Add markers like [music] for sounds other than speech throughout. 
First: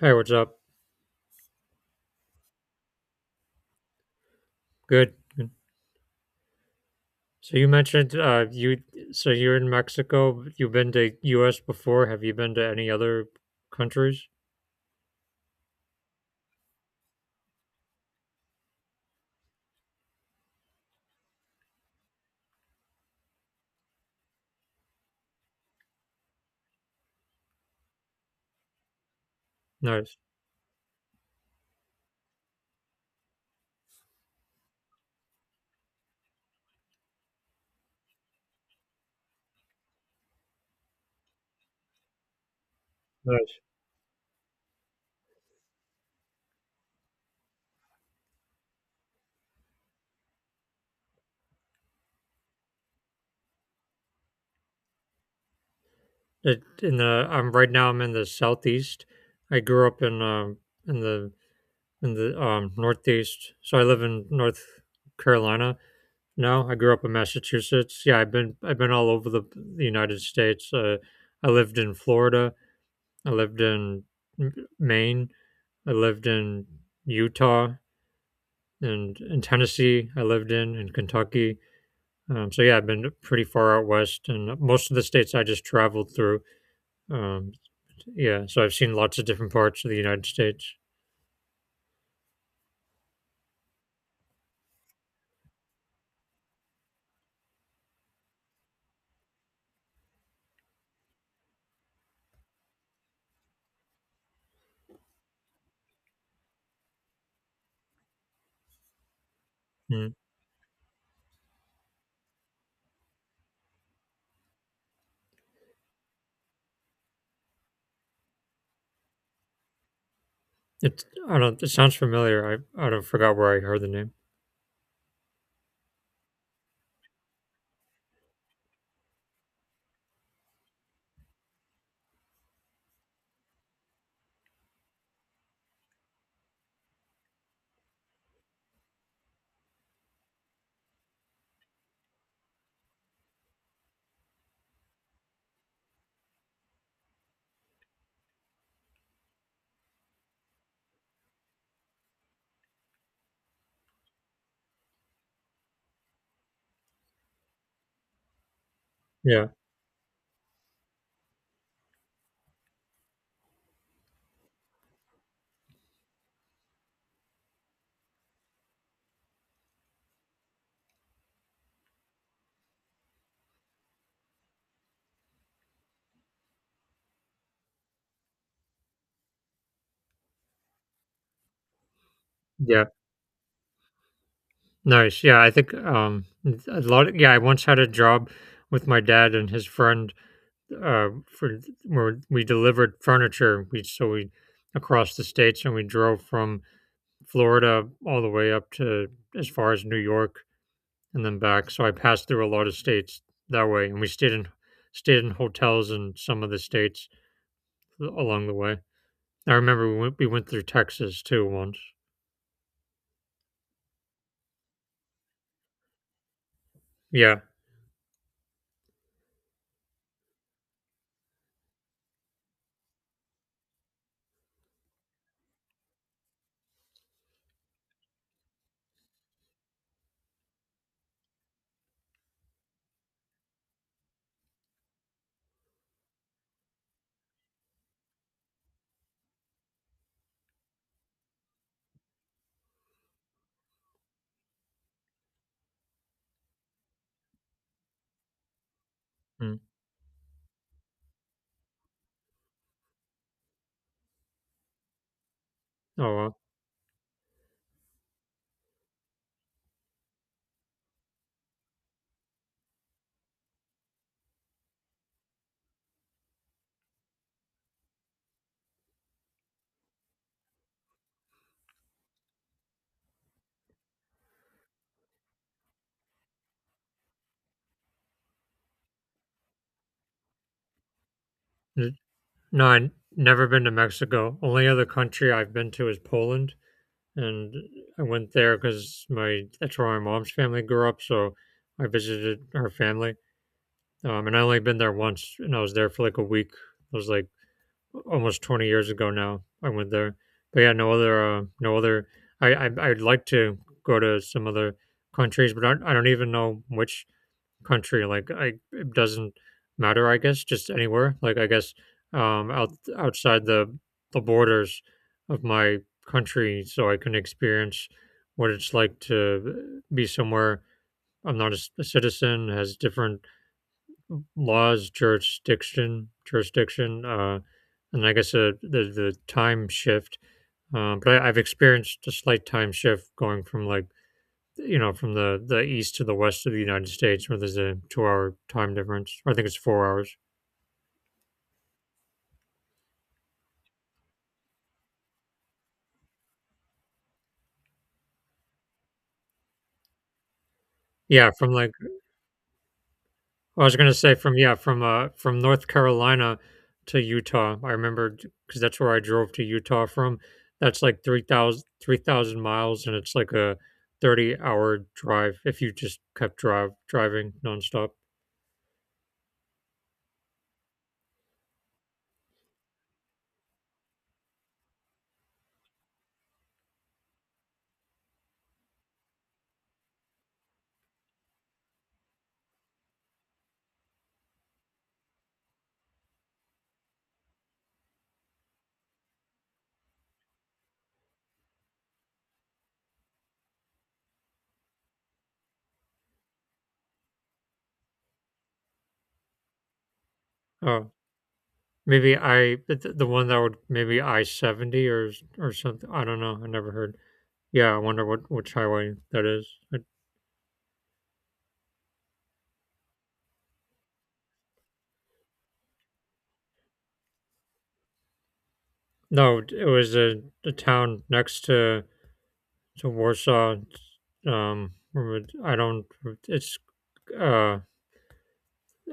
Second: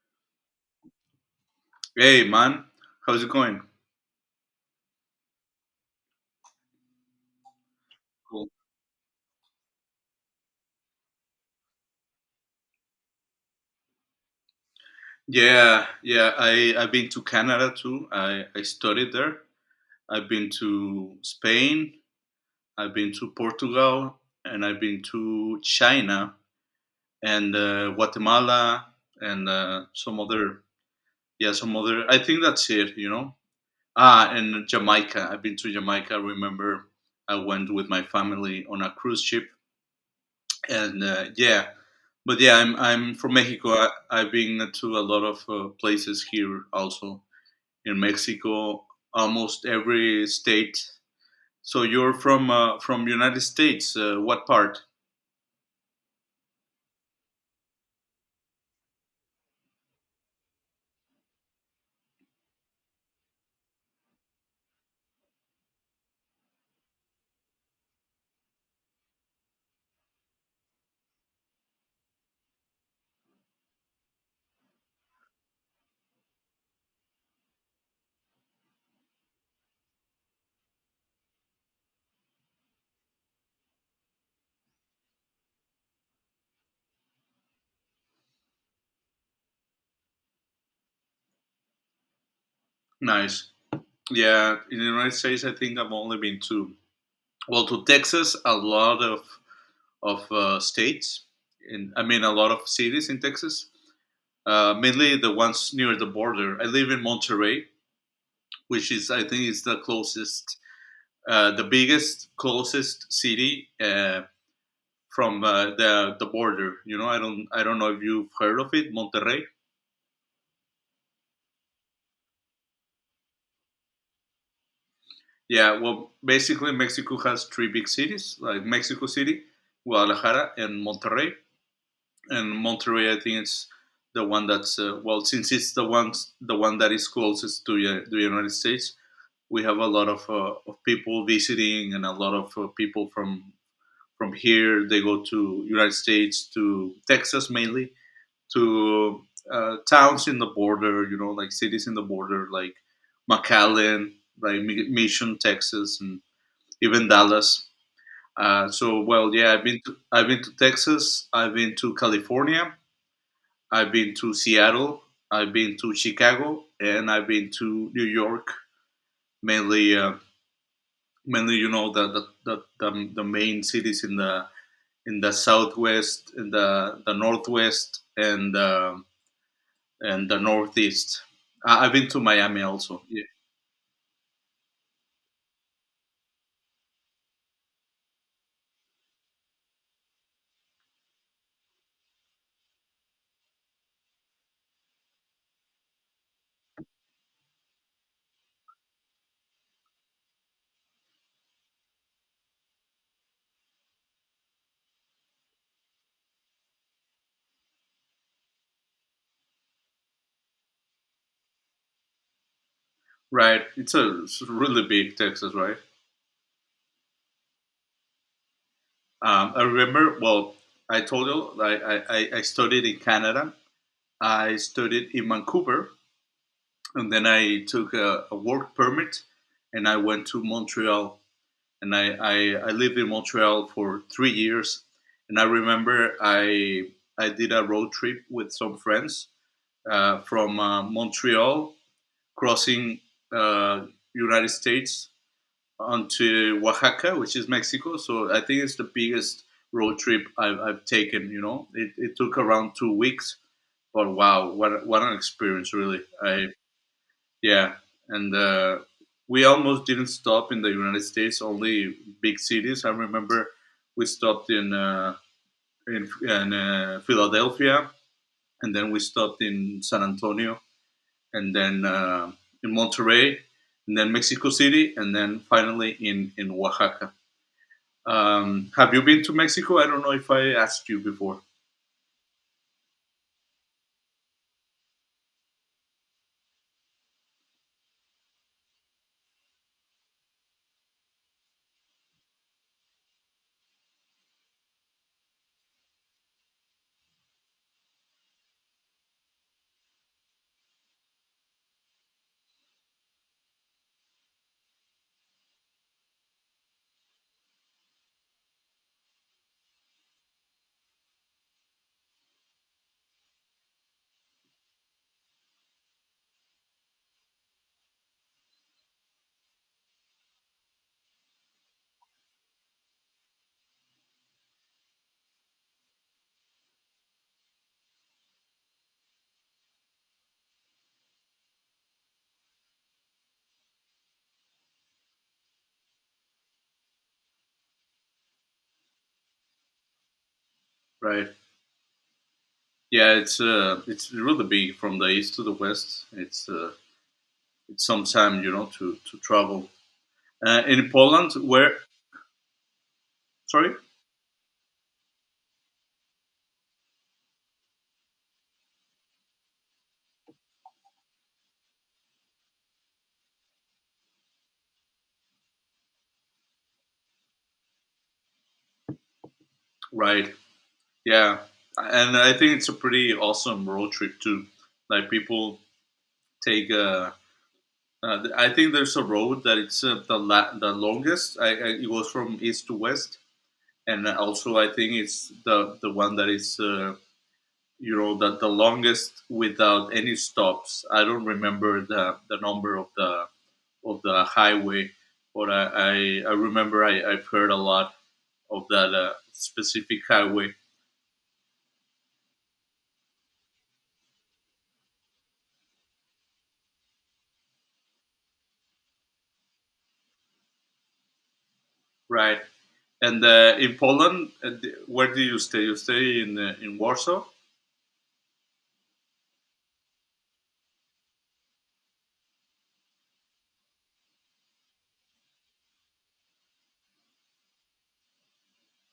Hey, what's up? Hey man, how's it going? Good. So you mentioned Cool. you you're in Mexico. You've been to US before. Have you been to any other countries? Yeah, yeah. I've been to Canada too. I studied there. I've been to Spain. I've been to Portugal, and I've been to China and Guatemala and Nice. some other. Yeah, some other. I think that's it. You know. Ah, and Jamaica. I've been to Jamaica. I remember I went with my family on a cruise ship, and yeah, but yeah, I'm from Nice. Mexico. I've been to a lot of places here also in Mexico, almost every state. So you're from United States. What part? It, in the I'm right now I'm in the southeast. I grew up in the in the northeast. So I live in North Carolina now. I grew up in Massachusetts. Yeah, I've been all over the United States. I lived in Florida. I lived in M- Maine. I lived in Utah and in Tennessee. I lived in Kentucky. So yeah, I've been pretty far out west, and most of the states I just traveled through. Um, yeah, so I've seen lots of different parts of the United States. Nice. Yeah, in the United States, I think I've only been to, well, to Texas, a lot of states, and I mean a lot of cities in Texas. Mainly the ones near the border. I live in Monterrey, which is, I think, is the Mm. closest the biggest closest city from the border. You know, I don't know if you've heard of it, Monterrey. It I don't. It sounds familiar. I don't forgot where I heard the name. Yeah, well, basically Mexico has three big cities, like Mexico City, Guadalajara, and Monterrey. And Monterrey, I think it's the one that's well, since it's the one that is closest to the United States, we have a lot of people visiting and a lot of people from here. They go to United States to Texas mainly to towns in the border, like cities in the border, like McAllen, like Mission, Texas, and even Dallas. So, well, Yeah, yeah, I've been to Texas, I've been to California, I've been to Seattle, I've been to Chicago, and I've been to New York. Mainly, uh, mainly, the main cities in the southwest, in the northwest, and the Northeast. I've been to Miami yeah, also. Yeah. nice. Yeah, I think a lot. Yeah, I once had a job with my dad and his friend for where we delivered furniture. We across the states, and we drove from Florida all the way up to as far as New York and then back. So I passed through a lot of states that way, and we stayed in stayed in hotels in some of the states along the way. I remember we went through Texas too once. Right, it's really big, Texas, right? Yeah. I remember. Well, I told you I studied in Canada. I studied in Vancouver, and then I took a work permit, and I went to Montreal. And I lived in Montreal for 3 years, and I remember I did a road trip with some friends from Montreal crossing uh, United States onto Oaxaca, which is Mexico. So I think it's the biggest Mm. road trip I've taken. It took around 2 weeks, but wow, what an experience, really. Oh wow. I yeah, and we almost didn't stop in the United States, only big cities. I remember we stopped in Philadelphia, and then we stopped in San Antonio, and then in Monterrey, and then Mexico City, and then finally in Oaxaca. Have you been to Mexico? I don't know if I asked you before, N- No, I never been to Mexico. Only other country I've been to is Poland, and I went there because my that's where my mom's family grew up. So I visited her family, and I only been there once, and I was there for like a week. I was like almost 20 years ago now. I went there, but yeah, no other. I I'd like to go to some other countries, but I don't even know which country. Like, I it doesn't matter. I guess just anywhere. Like, I guess outside the borders of my country, so I can experience what it's like to be somewhere. I'm not a, a citizen, has different laws, jurisdiction. And I guess the time shift. But I've experienced a slight time shift going from like you know from the east to the west of the United States, where there's a 2 hour time difference. I think it's 4 hours. right? Yeah, it's really big from the east to the west. It's some time, to travel. In Yeah, Poland, from like where, I sorry, was gonna say from from North Carolina to Utah. I remember because that's where I drove to Utah from. That's like 3,000 miles, and it's like a 30 hour drive if you just kept drive driving nonstop. right? Yeah, and I think it's a pretty awesome road trip too. Like people take I think there's a road that it's the longest. It goes from east to west, and also I think it's the one that is the longest without any stops. I don't remember the number of the highway, but I remember I've heard a lot of that specific highway, Uh, Maybe I the one that would maybe I 70 or something. I don't know. I never heard. Yeah, I wonder what which highway that is. I, right? And in Poland, where do you stay? You stay in Warsaw, no, it was the town next to Warsaw. Um, I don't. It's uh,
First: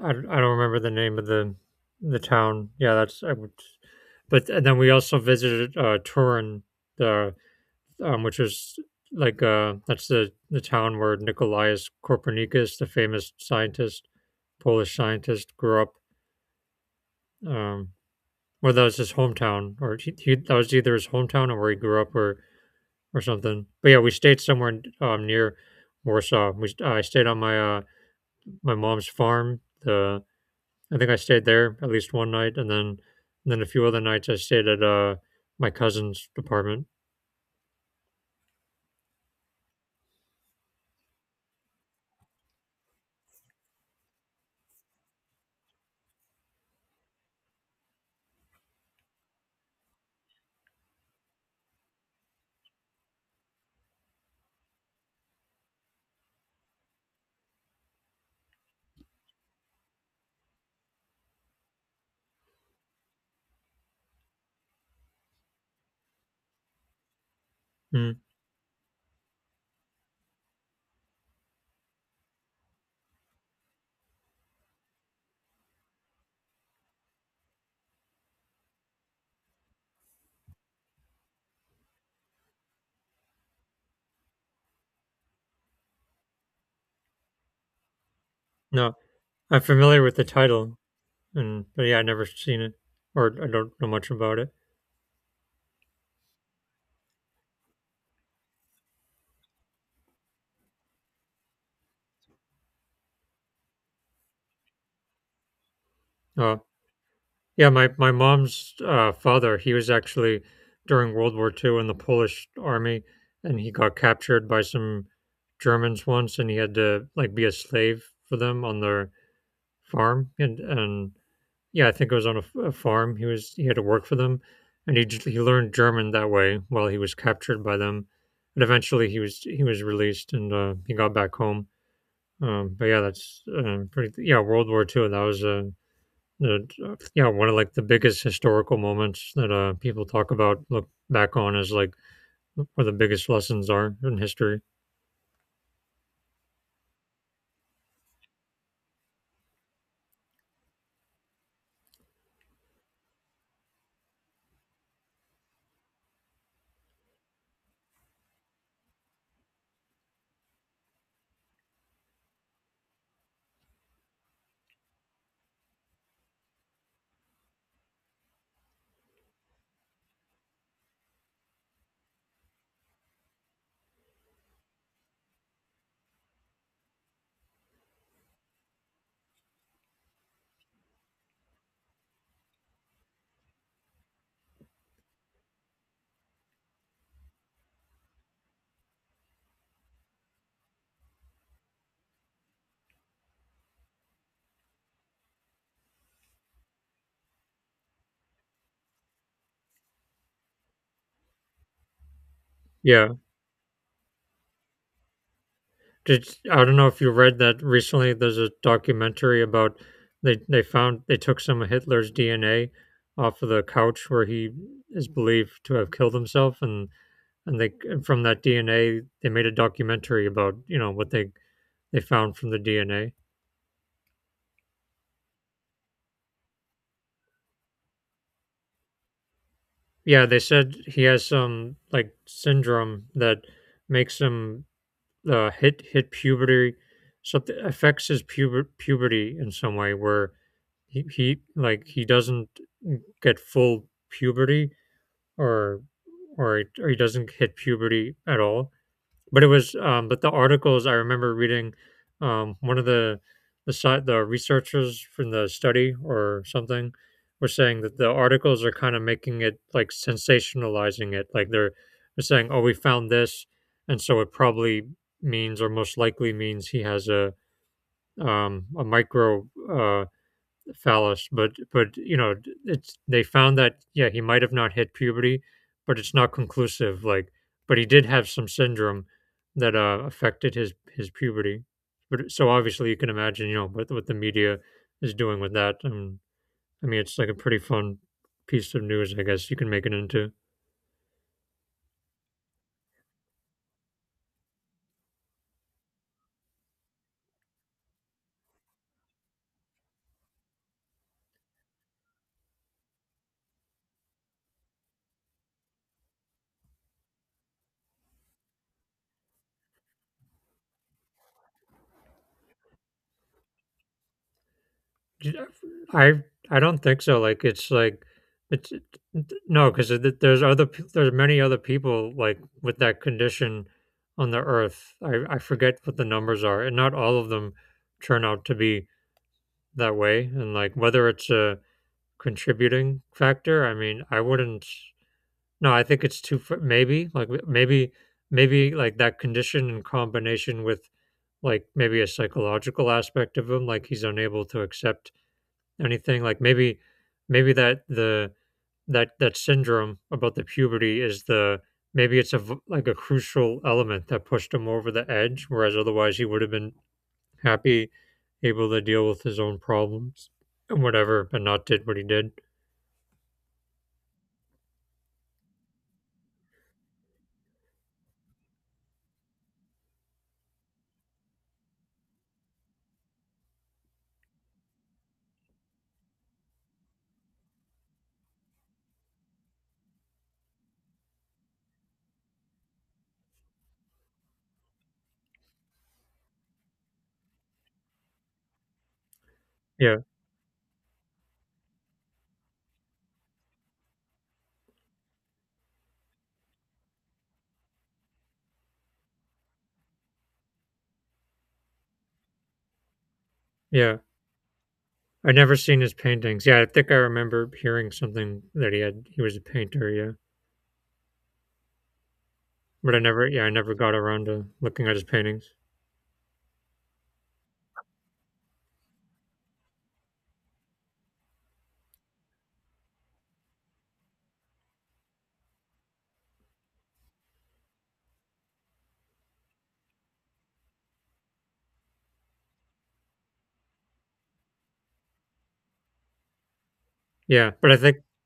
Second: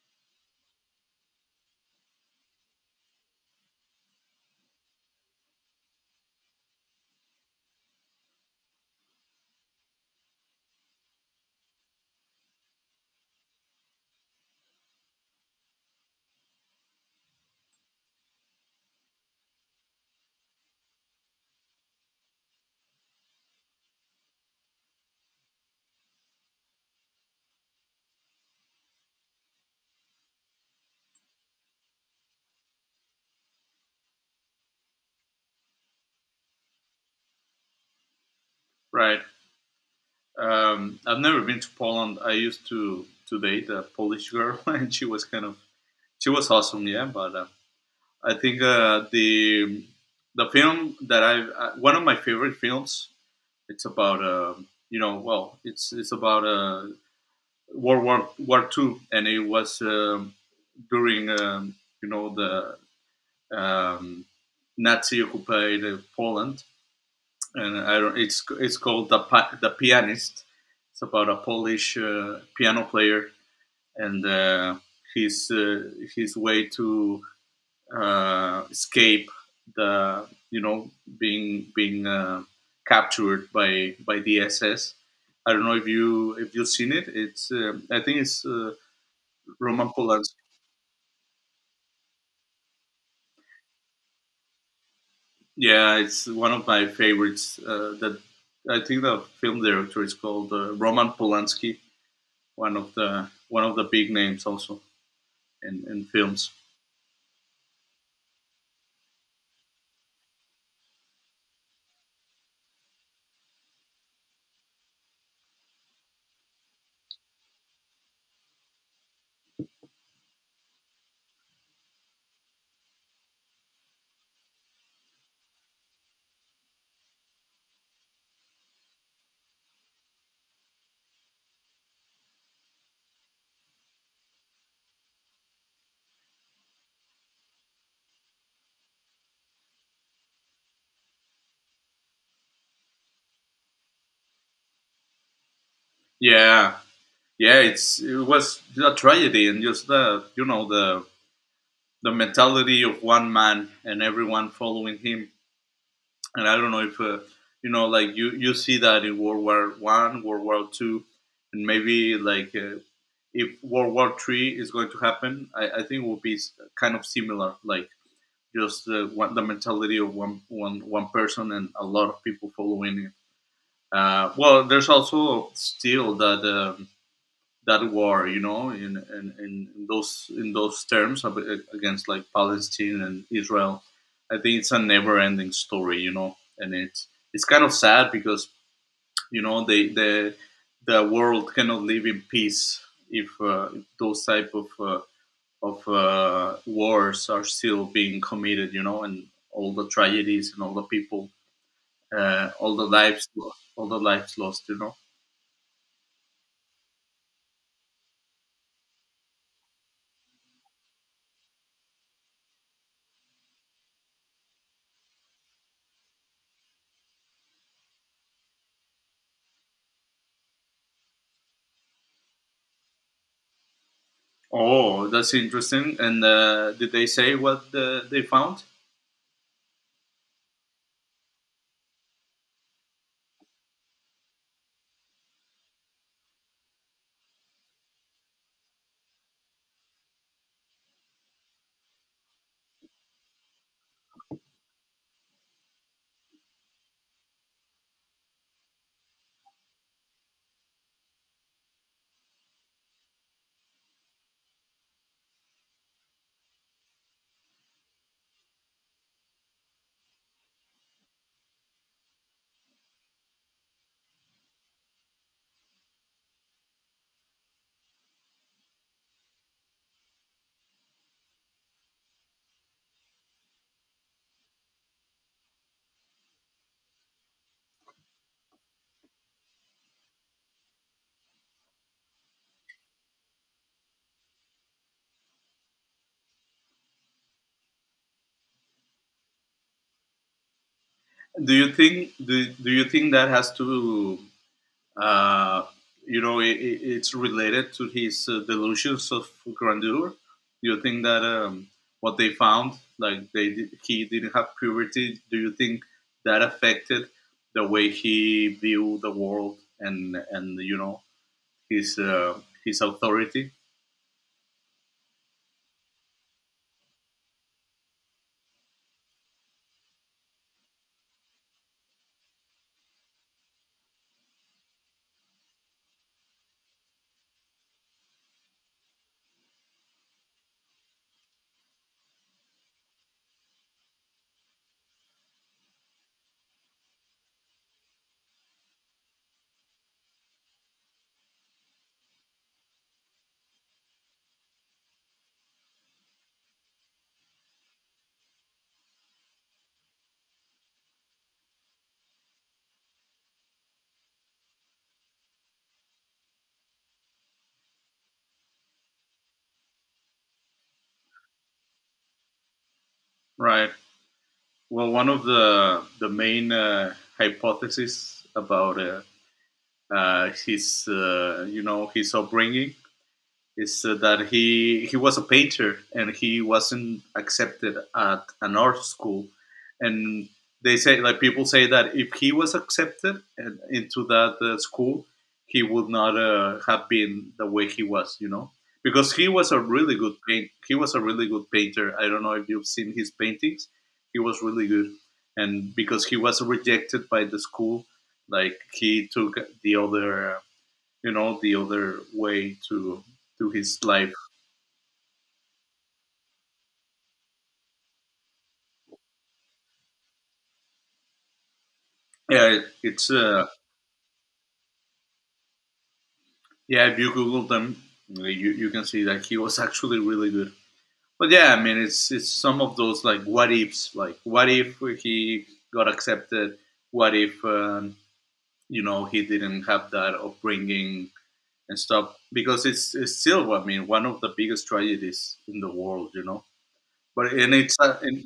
I don't remember the name of the town. Yeah, that's I would. But and then we also visited Turin, the which is that's the town where Nicolaus Copernicus, the famous scientist, Polish scientist, grew up. Um, well, that was his hometown, or that was either his hometown or where he grew up, or something. But yeah, we stayed somewhere near Warsaw. We I stayed on my my mom's farm. The I think I stayed there at least one night, and then a few other nights I stayed at my cousin's apartment. right? I've never been to Poland. I used to date a Polish girl, [laughs] and she was awesome, yeah. But I think the film that I one of my favorite films. It's about you know, well, it's about World War Two, and it was during the um, Nazi occupied Poland, and I Mm, don't. It's called The Pianist. It's about a Polish piano player and his way to escape, the you know being captured by the SS. I don't know if you've seen it. It's I think it's no, I'm Roman familiar with the Polanski. title. And but yeah, I never seen it or I don't know much about it. Yeah, it's one of my favorites. That I think the film director is called Roman Polanski, one of the big names also in films. Uh, yeah, my mom's father, he was actually during World War Two in the Polish army, and he got captured by some Germans once, and he had to like be a slave for them on their farm, and yeah, I think it was on a farm. He had to work for them, and he he learned German that way while he was captured by them, and eventually he was released and he got back home. But yeah, that's pretty. Yeah, World War Two. That was the yeah one of like the biggest historical moments that people talk about, look back on as like where the biggest lessons are in history. Yeah, yeah, it was a tragedy, and just the you know the mentality of one man and everyone following him. And I don't know if like you see that in World War I, World War II, and maybe like. If World War III is going to happen, I think it will be kind of similar, like just one, the mentality of one person and a lot of people following. Well, there's also still that war, in those terms, against like Palestine and Israel. I think it's a never-ending story, and it's kind of sad because you know they the the world cannot live in peace if, if those type of wars are still being committed, you know, and all the tragedies and all the people, all the Yeah, lives, all the lives lost, you know. did I don't know if you read that recently. There's a documentary about they found they took some of Hitler's DNA off of the couch where he is believed to have killed himself, and they and from that DNA they made a documentary about you know what they found from the DNA. Oh, that's interesting. And did they say what they found? Yeah, they said he has some like syndrome that makes him hit puberty, something affects his puberty in some way where he like he doesn't get full puberty or or he doesn't hit puberty at all. But but the articles I remember reading, one of the researchers from the study or something were saying that the articles are kind of making it like sensationalizing it, like they're saying, "Oh, we found this," and so it probably means or most likely means he has a micro phallus, but you know it's they found that yeah he might have not hit puberty, but it's not conclusive like, but he did have some syndrome that affected his puberty, but so obviously you can imagine you know what the media is doing with that. I mean it's like a pretty fun piece of news, I guess you can make it into. Do you think that has to, uh, it's related to his delusions of grandeur? Do you think that what they found, like they did, he didn't have purity? Do you think that affected the way he viewed the world, and his uh, his authority? J- I I don't think so. It's it- no, because there's many other people like with that condition on the earth. I forget what the numbers are, and not all of them turn out to be that way. And like whether it's a contributing factor, I mean, I wouldn't. No, I think it's maybe maybe like that condition in combination with like maybe a psychological aspect of him, like he's unable to accept anything like maybe that that syndrome about the puberty is the, maybe it's like a crucial element that pushed him over the edge, whereas otherwise he would have been happy, able to deal with his own problems and whatever, but not did what he did. Right. Well, one of the main hypotheses about his, his upbringing, is that he was a painter and he wasn't accepted at an art school, and they say, like people say, that if he was accepted into that school, he would not have been the way he was, you know, because he was a really Yeah, good paint. He was a really good painter. I don't know if you've seen his paintings. He was really good, and because he was rejected by the school, like he took the other, the other way to his yeah, life. I never seen his paintings. Yeah, I think I remember hearing something that he was a painter. Yeah, Yeah, but I it's never, yeah I never got around to looking at his paintings. yeah. If you Google them, you can see that he was [laughs] actually really good. But yeah, I mean, it's some of those, like, what ifs. Like, what if he got accepted? What if he didn't have that upbringing and stuff? Because it's still, I mean, one of the biggest tragedies in the world, you know. But Yeah, but I think and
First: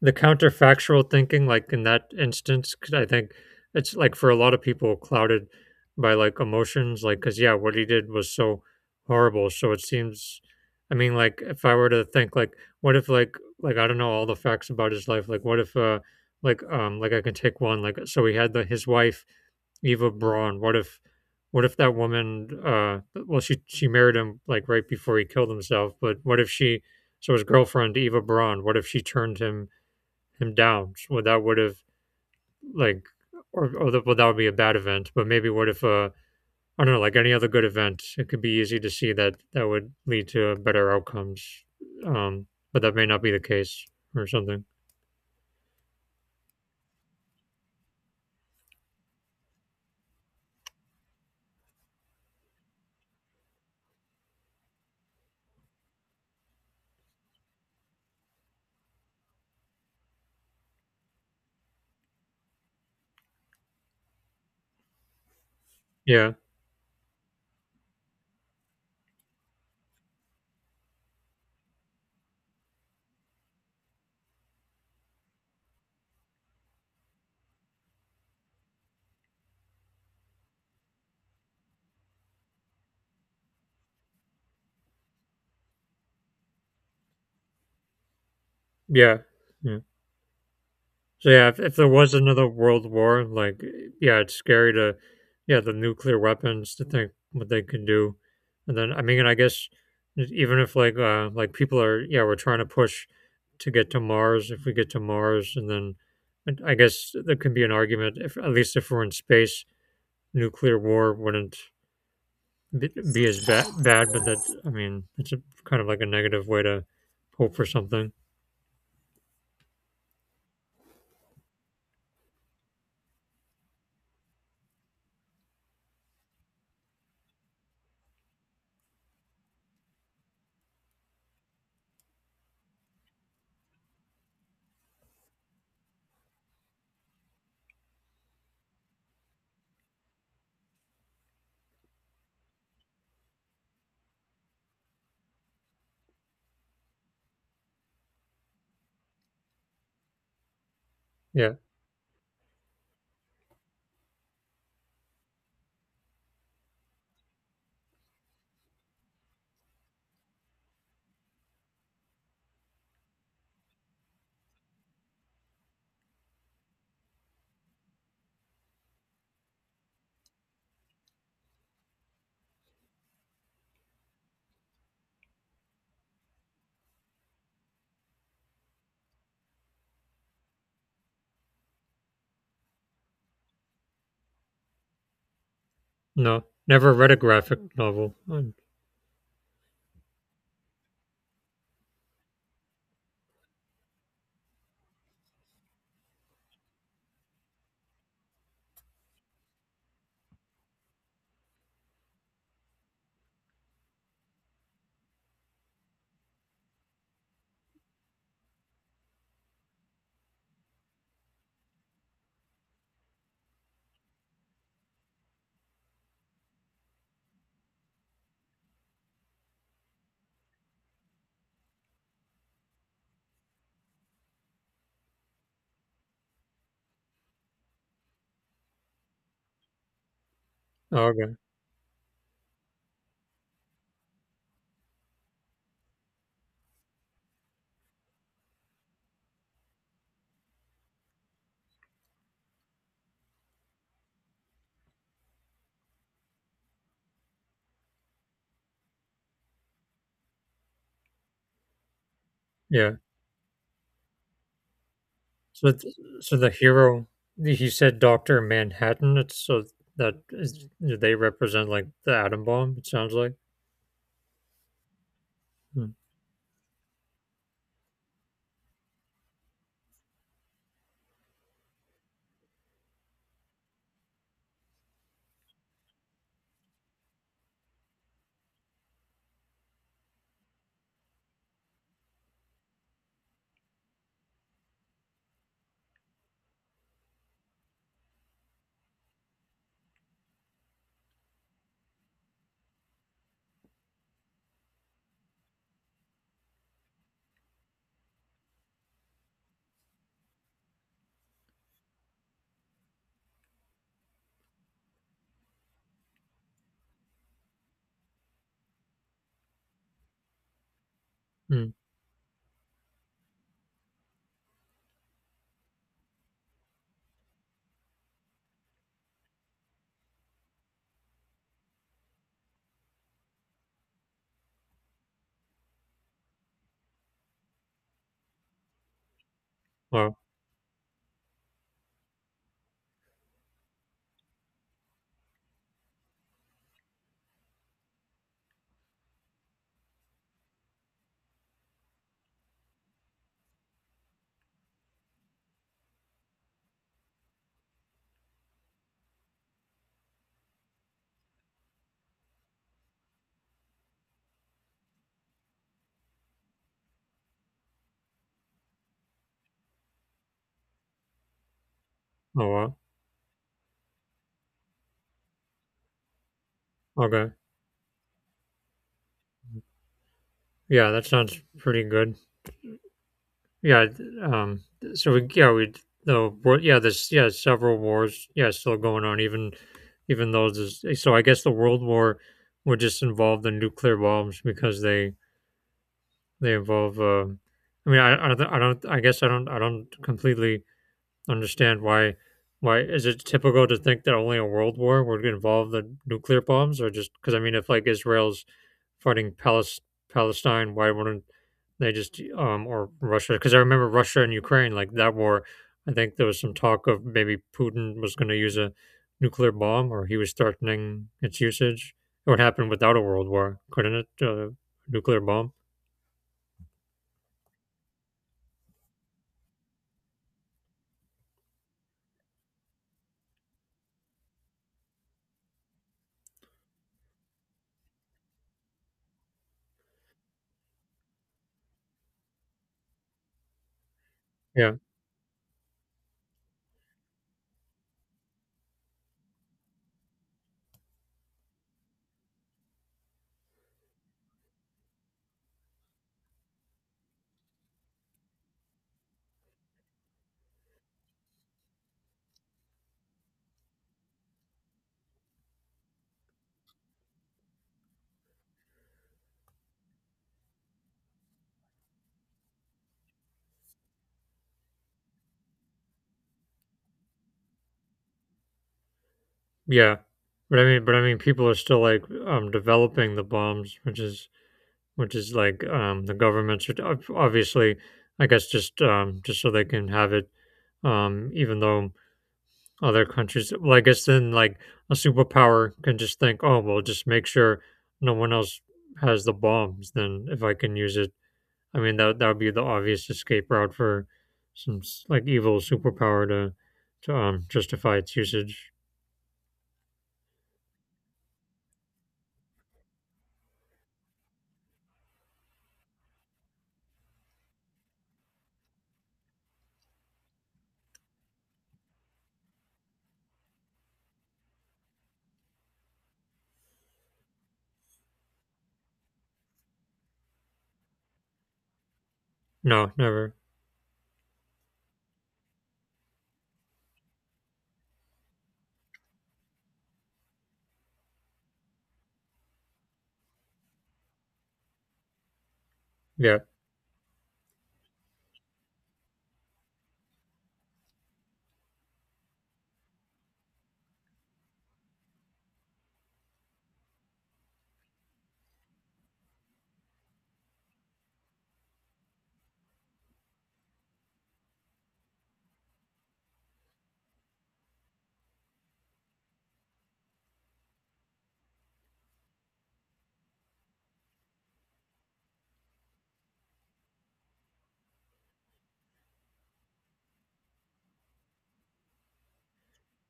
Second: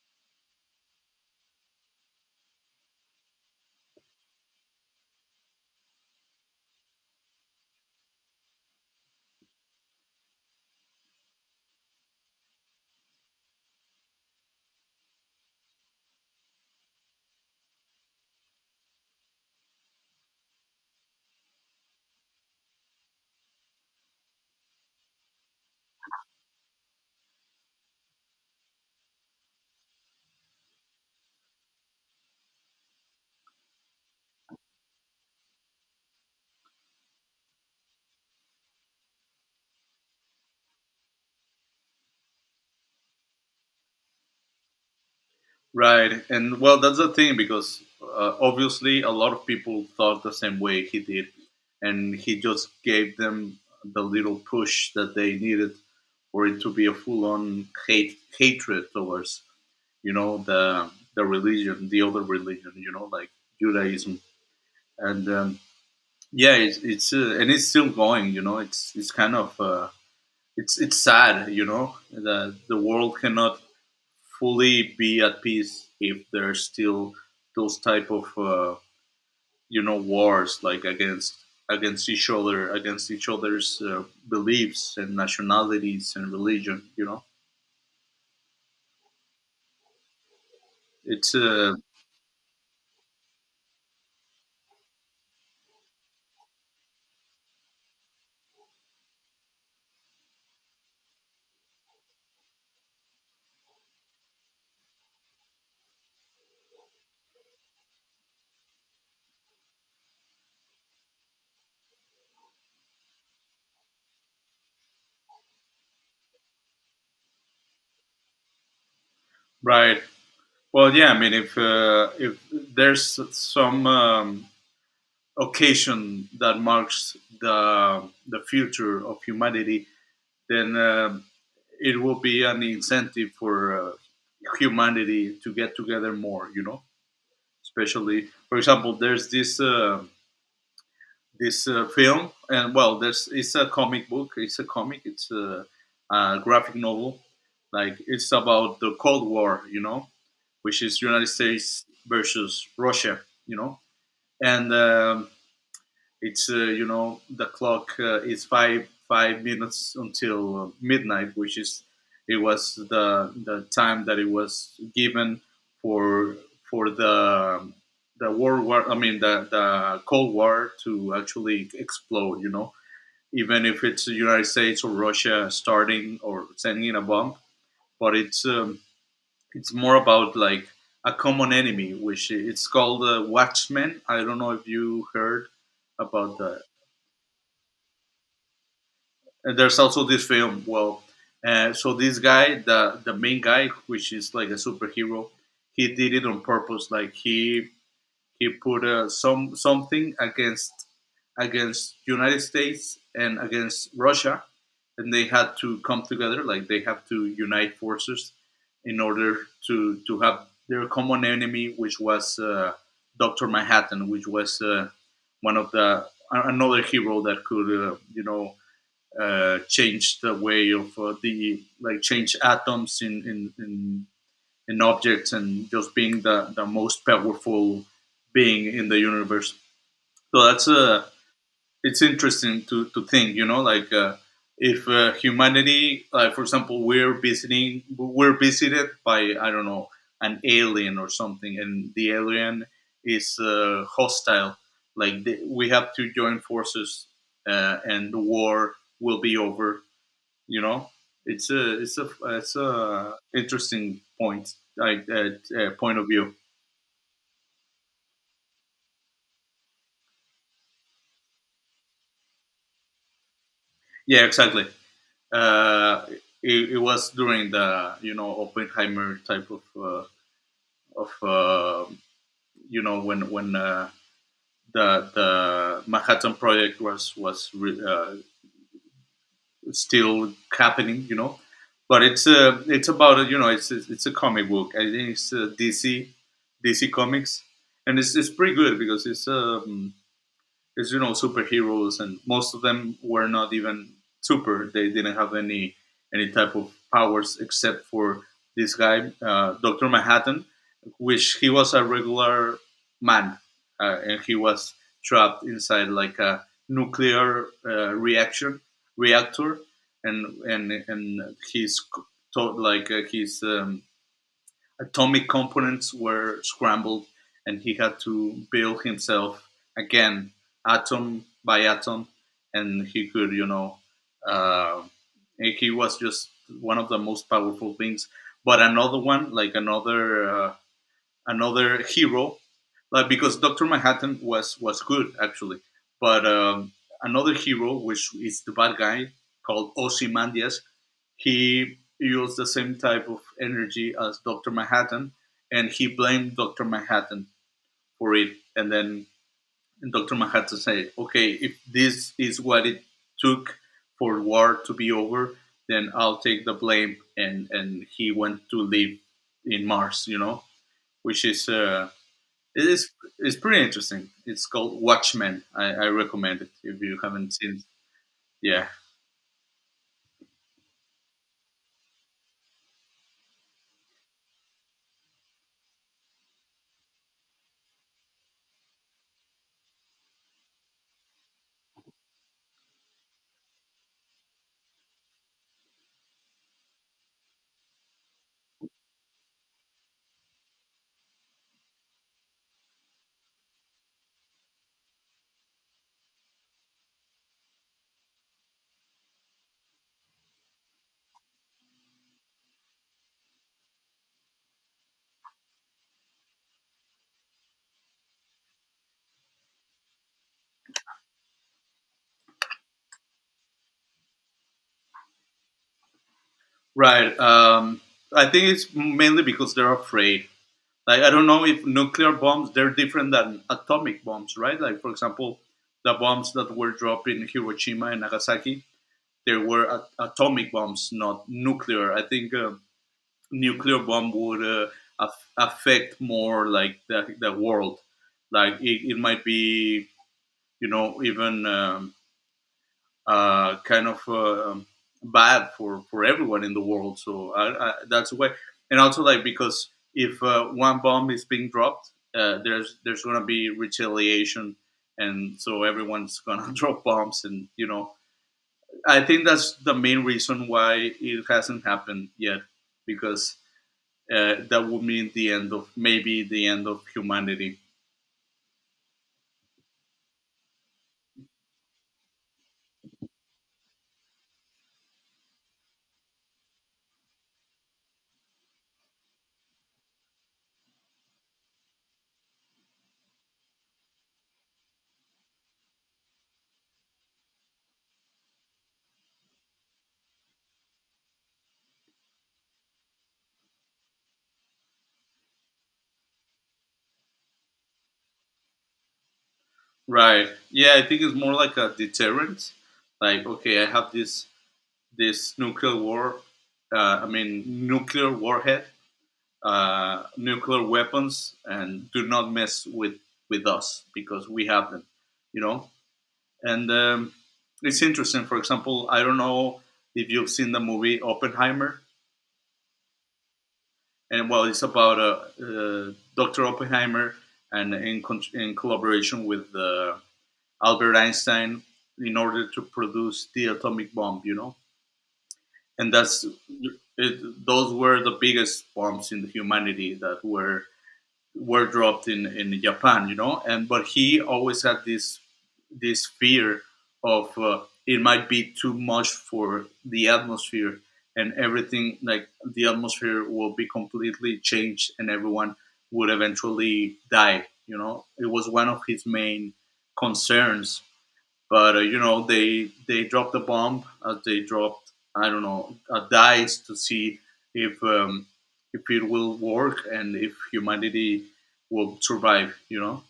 the counterfactual thinking, like in that instance, 'cause I think it's like for a lot of people clouded by like emotions, like, because yeah, what he did was so horrible. So it seems, I mean, like if I were to think, like, what if, like I don't know all the facts about his life. Like, what if, like I can take one. Like, so he had the his wife Eva Braun. What if that woman, well, she married him like right before he killed himself. But what if she, so his girlfriend Eva Braun, what if she turned him down. Well, that would have like, well, that would be a bad event. But maybe what if I don't know, like any other good event, it could be easy to see that that would lead to better outcomes. Um, but that may not be the case or something. Right, and well, that's the thing, because obviously a lot of people thought the same way he did, and he just gave them the little push that they needed for it to be a full-on hate hatred towards you know the the religion, the other religion, you know, like Judaism, and Yeah, yeah, it's and it's still going, you know, it's kind of it's sad, you know, that the world cannot fully be at peace if there's still those type of wars, like against each other against each other's beliefs and nationalities and religion, you know. yeah, yeah. So It's yeah, if there was another world war, like yeah, it's scary to, yeah the nuclear weapons to think what they can do. And then I mean, and I guess even if like like people are yeah we're trying to push to get to Mars, if we get to Mars, and then and I guess there can be an argument, if at least if we're in space, nuclear war wouldn't be as bad, but that I mean it's kind of like a negative way to hope for something. Right, well, yeah, I mean, if there's some occasion that marks the future of humanity, then it will be an incentive for humanity to get together more, you know. Especially, for example, there's this film. And, well, there's it's a comic book, it's a graphic novel. Like, it's about the Cold War, you know, which is United Yeah, States versus Russia, you know. And it's you know, the clock, is five five minutes until midnight, which, is it was the time that it was given for for the the World War. I mean, the Cold War to actually explode. You know, even if it's the United States or Russia starting or sending a bomb, but it's more about, like, a common enemy, which it's called, Watchmen. I don't know if you heard about no, that. never read a graphic novel. Oh, And there's also this film. Well, so this guy, the main guy, which is like a superhero, he did it on purpose. Like, he put something against United States and against Russia, and they had to come together. Like they have to unite forces in order to have their common enemy, which was Doctor Manhattan, which was one of the another hero that could change the way of the like change atoms in objects and just being the most powerful being in the universe. So that's a okay. it's interesting to think, if humanity, like for example, we're visited by I don't know an alien or something, and the alien is hostile. We have to join forces, and the war will be over you know it's a it's a it's Yeah. a interesting So, th- point of view. so the hero, he said Doctor Manhattan. It's so that is, do they represent like the atom bomb. It sounds like. Yeah, exactly. Mm, uh it, it was during the, you know, Oppenheimer type of you know, when the Manhattan Project was still happening, you know. But it's about, you know, it's a comic book. I think it's, DC Comics. And it's pretty good because it's is you know, superheroes, and most of them were not even super. They didn't have any type of powers except for this guy, Doctor Manhattan, which he was a regular man, and he was trapped inside like a nuclear reaction reactor, and mm. he's like, his atomic components were scrambled, and he had to build himself again, atom by atom, and he could, you know, uh, he was just one of the most powerful things. But another one, like Oh, another hero, like because Doctor Manhattan was good actually, but another hero, which is the bad guy called Ozymandias, he used the same type of energy as Dr. Manhattan, and he blamed Dr. Manhattan for it. And then Dr. Manhattan said, okay, if this is what it took for war to be over, then I'll take the blame. And he went to live in Mars, you know, which is. Uh, oh, it wow. is it's pretty interesting. It's called Watchmen. I recommend it if you haven't Okay. seen it. Yeah, Yeah, that sounds pretty good. Yeah. So yeah, we the war. Yeah, there's yeah several wars. Yeah, still going on. Even, even those. Is, so I guess the World War would just involve the nuclear bombs because they involve. I mean, I don't. I don't. I guess I don't. I don't completely understand why is it typical to think that only a world war would involve the nuclear bombs? Or just, because I mean, if like Israel's fighting Palestine, why wouldn't they just, or Russia? Because I remember Russia and Ukraine, like, that war, I think there was some talk of maybe Putin was going to use a nuclear bomb, or he was threatening its usage. It would happen without a world war, couldn't it? Nuclear bomb. right. I think it's mainly because they're afraid. Like I don't know if nuclear bombs they're different than atomic bombs, right? Like for example, the bombs that were dropped in Hiroshima and Nagasaki, they were atomic bombs, not nuclear. I think a nuclear bomb would, Yeah, affect more like the world. Like it might be, you know, even kind of bad for everyone in the world. So that's why, and also like because if one bomb is being dropped, there's gonna be retaliation, and so everyone's [laughs] gonna drop bombs, and you know, I think that's the main reason why it hasn't happened yet, because that would mean the end of, maybe the end of humanity. yeah. But I mean, people are still like, developing the bombs, which is like, the government should, obviously, I guess, just, just so they can have it. Even though other countries, well, I guess then like a superpower can just think, oh, well, just make sure no one else has the bombs. Then if I can use it, I mean that would be the obvious escape route for some, like, evil superpower to justify its usage. Right? Yeah, I think it's more like a deterrent. Like okay, I have this this nuclear war. I mean, nuclear warhead, nuclear weapons, and do not mess with us because we have them. You know, and it's interesting. For example, I don't know if you've seen the movie Oppenheimer, No, never. and well, it's about Dr. Oppenheimer, and in collaboration with Albert Einstein, in order to produce the atomic bomb. You know, and that's Yeah, it, those were the biggest bombs in humanity that were dropped in Japan, you know. And but he always had this this fear of it might be too much for the atmosphere, and everything. Like the atmosphere will be completely changed and everyone would eventually die, you know. It was one of his main concerns. But you know, they dropped a bomb as they dropped, I don't know, a dice to see if um, if it will work and if humanity will survive. You know,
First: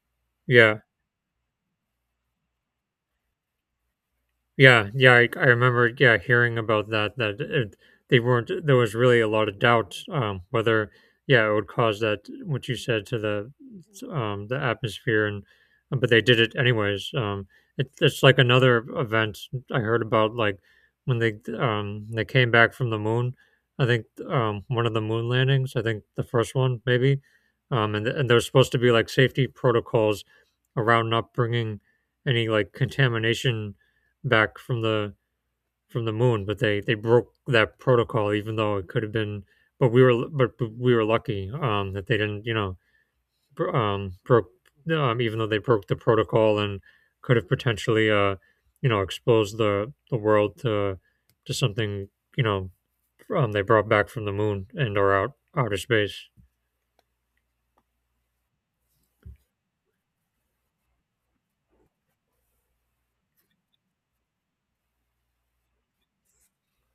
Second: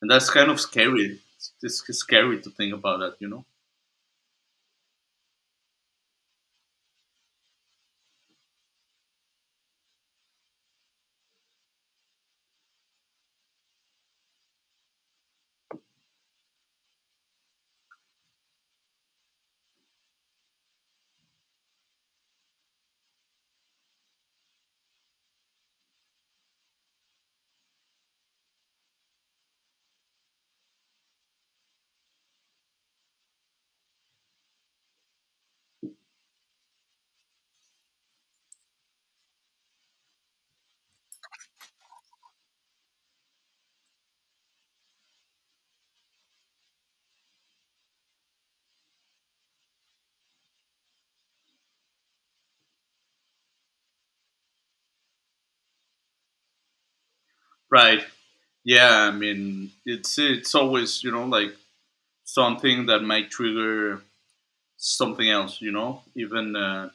and that's kind of yeah. scary. It's scary to think about that, you know. Yeah, yeah, I remember, yeah, hearing about that. That it, they weren't. There was really a lot of doubt, whether, yeah, it would cause that, what you said, to the, the atmosphere. And but they did it anyways. It's like another event I heard about, like, when they, they came back from the moon. I think, one of the moon landings. I think the first one, maybe. And there was supposed to be like safety protocols around not bringing any, like, contamination back from the, from the moon. But they broke that protocol, even though it could have been. But we were, but we were lucky, that they didn't, broke, even though they broke the protocol and could have potentially, exposed the world to, something, you know, they brought back from the moon, and or outer space. Right? Yeah, I mean, it's always, you know, like something that might trigger something else. You know, even.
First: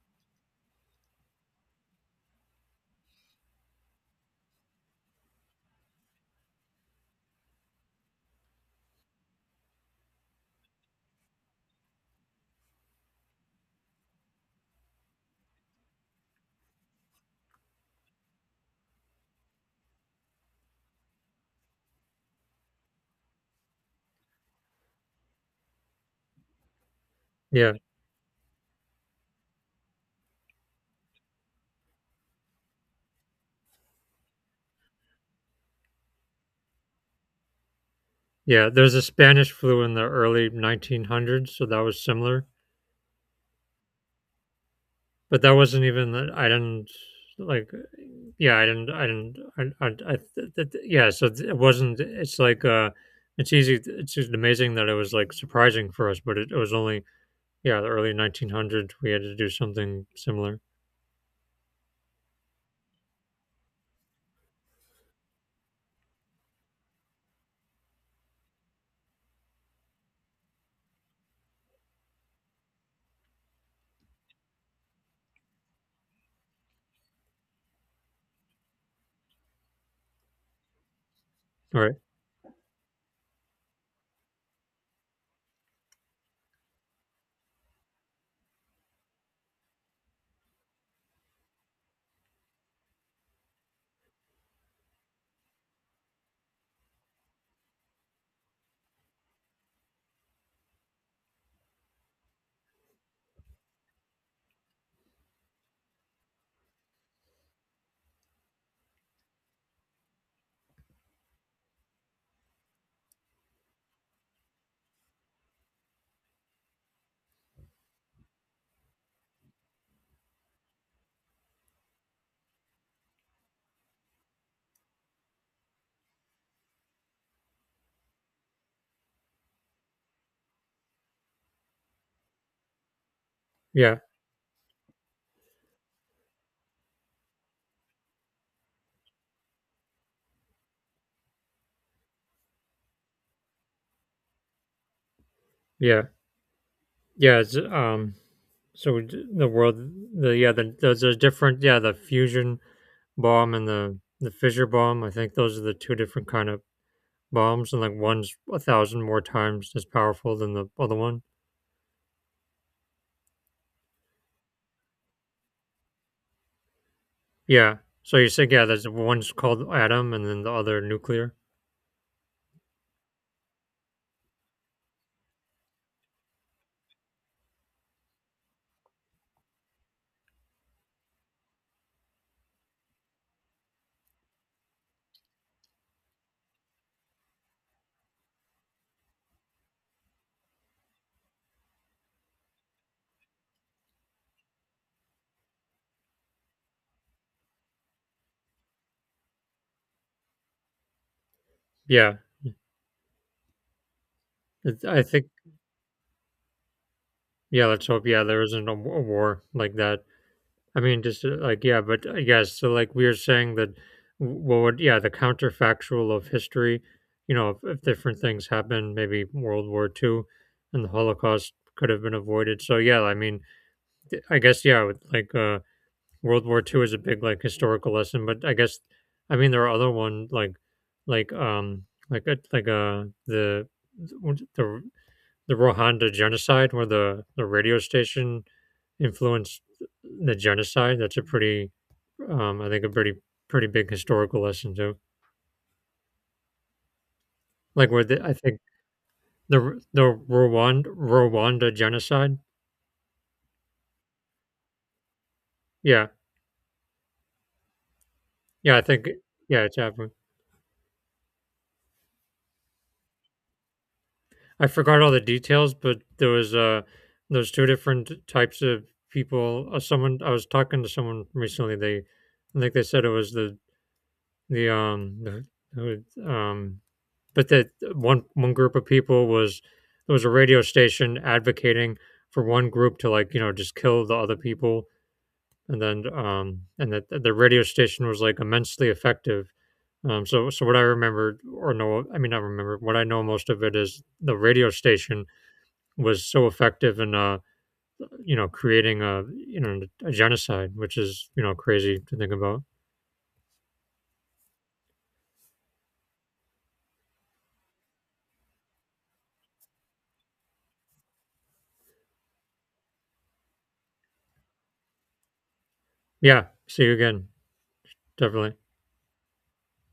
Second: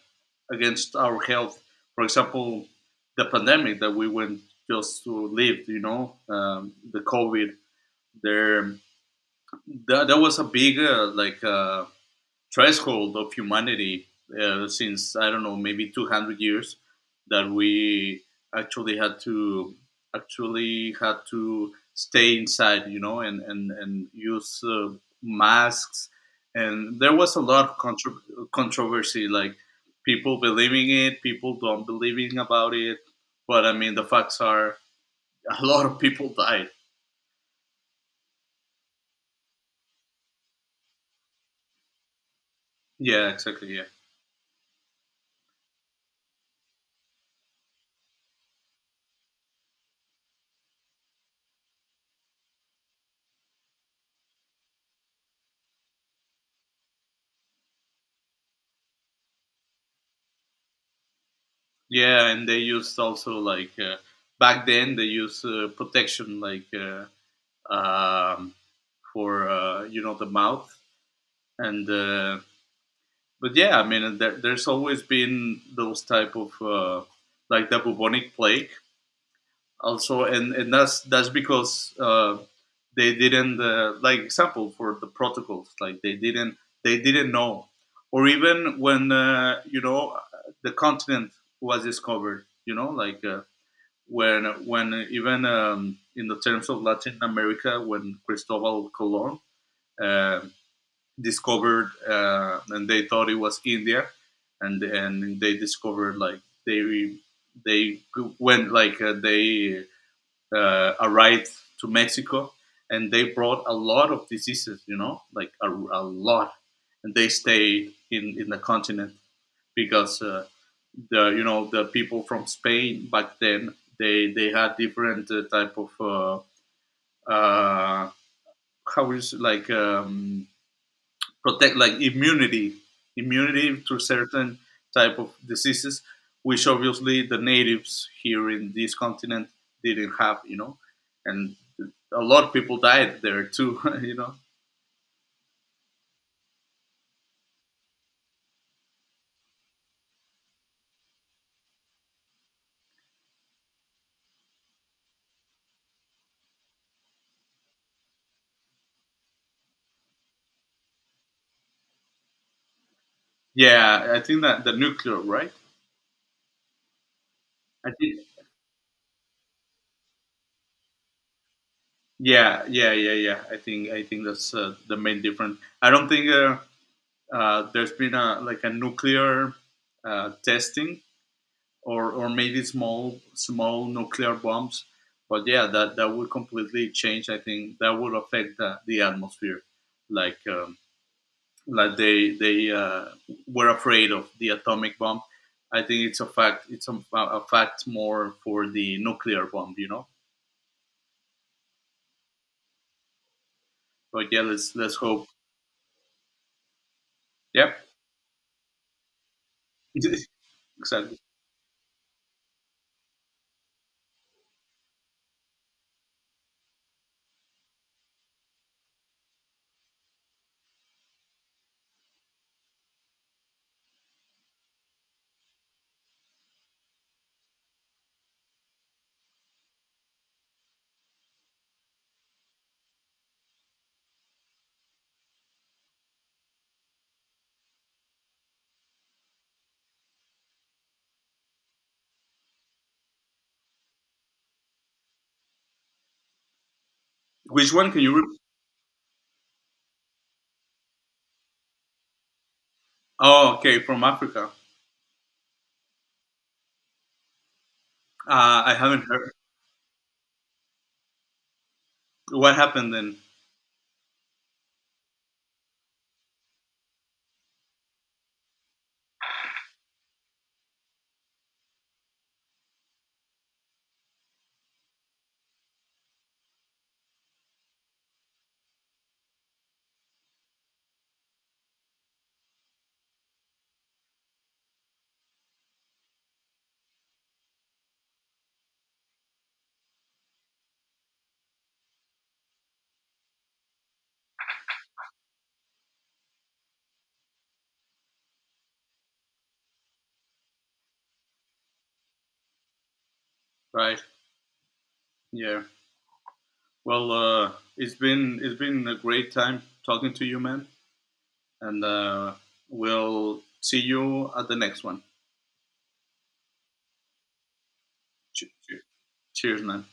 Against our health. For example, the pandemic that we went just to live, you know, the COVID. There, that, that was a big, threshold of humanity since I don't know, maybe 200 years that we actually had to actually had to stay inside, you know. And and use masks, and there was a lot Yeah, of controversy, like people believing it, people don't believing about it, but I mean the facts are a lot of people died. yeah. There's a Spanish flu in the early 1900s, so that was similar. Yeah, exactly, yeah. But that wasn't even, I didn't, like, yeah, I didn't I didn't I yeah, so it wasn't. It's like, it's easy. It's just amazing that it was like surprising for us, but it was only, yeah, the early 1900s we had to do something similar. Yeah, and they used also like, back then they used, protection like, um, for, you know, the mouth and but yeah, I mean there, there's always been those type of, like the bubonic plague also, and that's All because, right. They didn't, like example for the protocols, like they didn't know, or even when, you know, the continent was discovered, you know, like. When even in the terms of Latin America, when Cristobal Colon uh, discovered, and they thought it was India, and they discovered like they they went like, they arrived to Mexico, and they brought a lot of diseases, you know, like a lot, and they stayed in the continent because the, you know, the people from Spain back then they had different type of, uh, how is like protect like immunity immunity Yeah, to certain type of diseases, which obviously the natives here in this continent didn't have, you know. And a lot of people died there too [laughs] you know. yeah, yeah. It's, so we, the world, there's a different, yeah, the fusion bomb and the fissure bomb. I think those are the two different kind of bombs, and like one's a thousand more times as powerful than the other one. Yeah, I think that the nuclear, right. Yeah. I So think you said, yeah, there's, one's called atom, and then the other nuclear. yeah, yeah, yeah, yeah, I think I think that's the main difference. I don't think there's been a like a nuclear testing, or maybe small small nuclear bombs. But yeah, that that would completely change. I think that would affect the atmosphere, like um, like they were afraid of the atomic bomb. I think it's a fact. It's a fact more for the nuclear bomb, you know. Yeah, But yeah, it, let's I think. hope. Yeah, Yep, let's hope, yeah, there isn't a, a war like that. [laughs] I mean, exactly. just, like, yeah, but, yes. So like we were saying that, what would, yeah, the counterfactual of history, you know, if, different things happened, maybe World War Two and the Holocaust could have been avoided. So yeah, I mean, I guess, yeah, with, like, World War Two is a big, like, historical lesson. But I guess, I mean, there are other one, like, like um like the, the the Rwanda genocide, where the radio station influenced the genocide. That's a pretty, I think a pretty, pretty big historical lesson too. Which one Like, where can you? the, I Re- think, the the Rwanda genocide. oh, okay, from Africa. Yeah. I Yeah, I haven't think, heard. yeah, it's happening. What happened then? I forgot all the details, but there was, there's two different types of people. Someone, I was talking to someone recently. They, I think they said it was the, who- um but that one group of people was, there was a radio station advocating for one group to, like, just kill the other people. And then, and that, the radio station was like immensely effective. Um, so, what I remember, or, no, I mean, not remember, what I know most of it is, the radio station was so effective in, you know, creating a, a genocide, which is, you know, crazy to think about. Right. Yeah. Well, it's been a great time talking to you, man. And we'll see you at the next one. Yeah, see you again, definitely. Che- che- Cheers, man.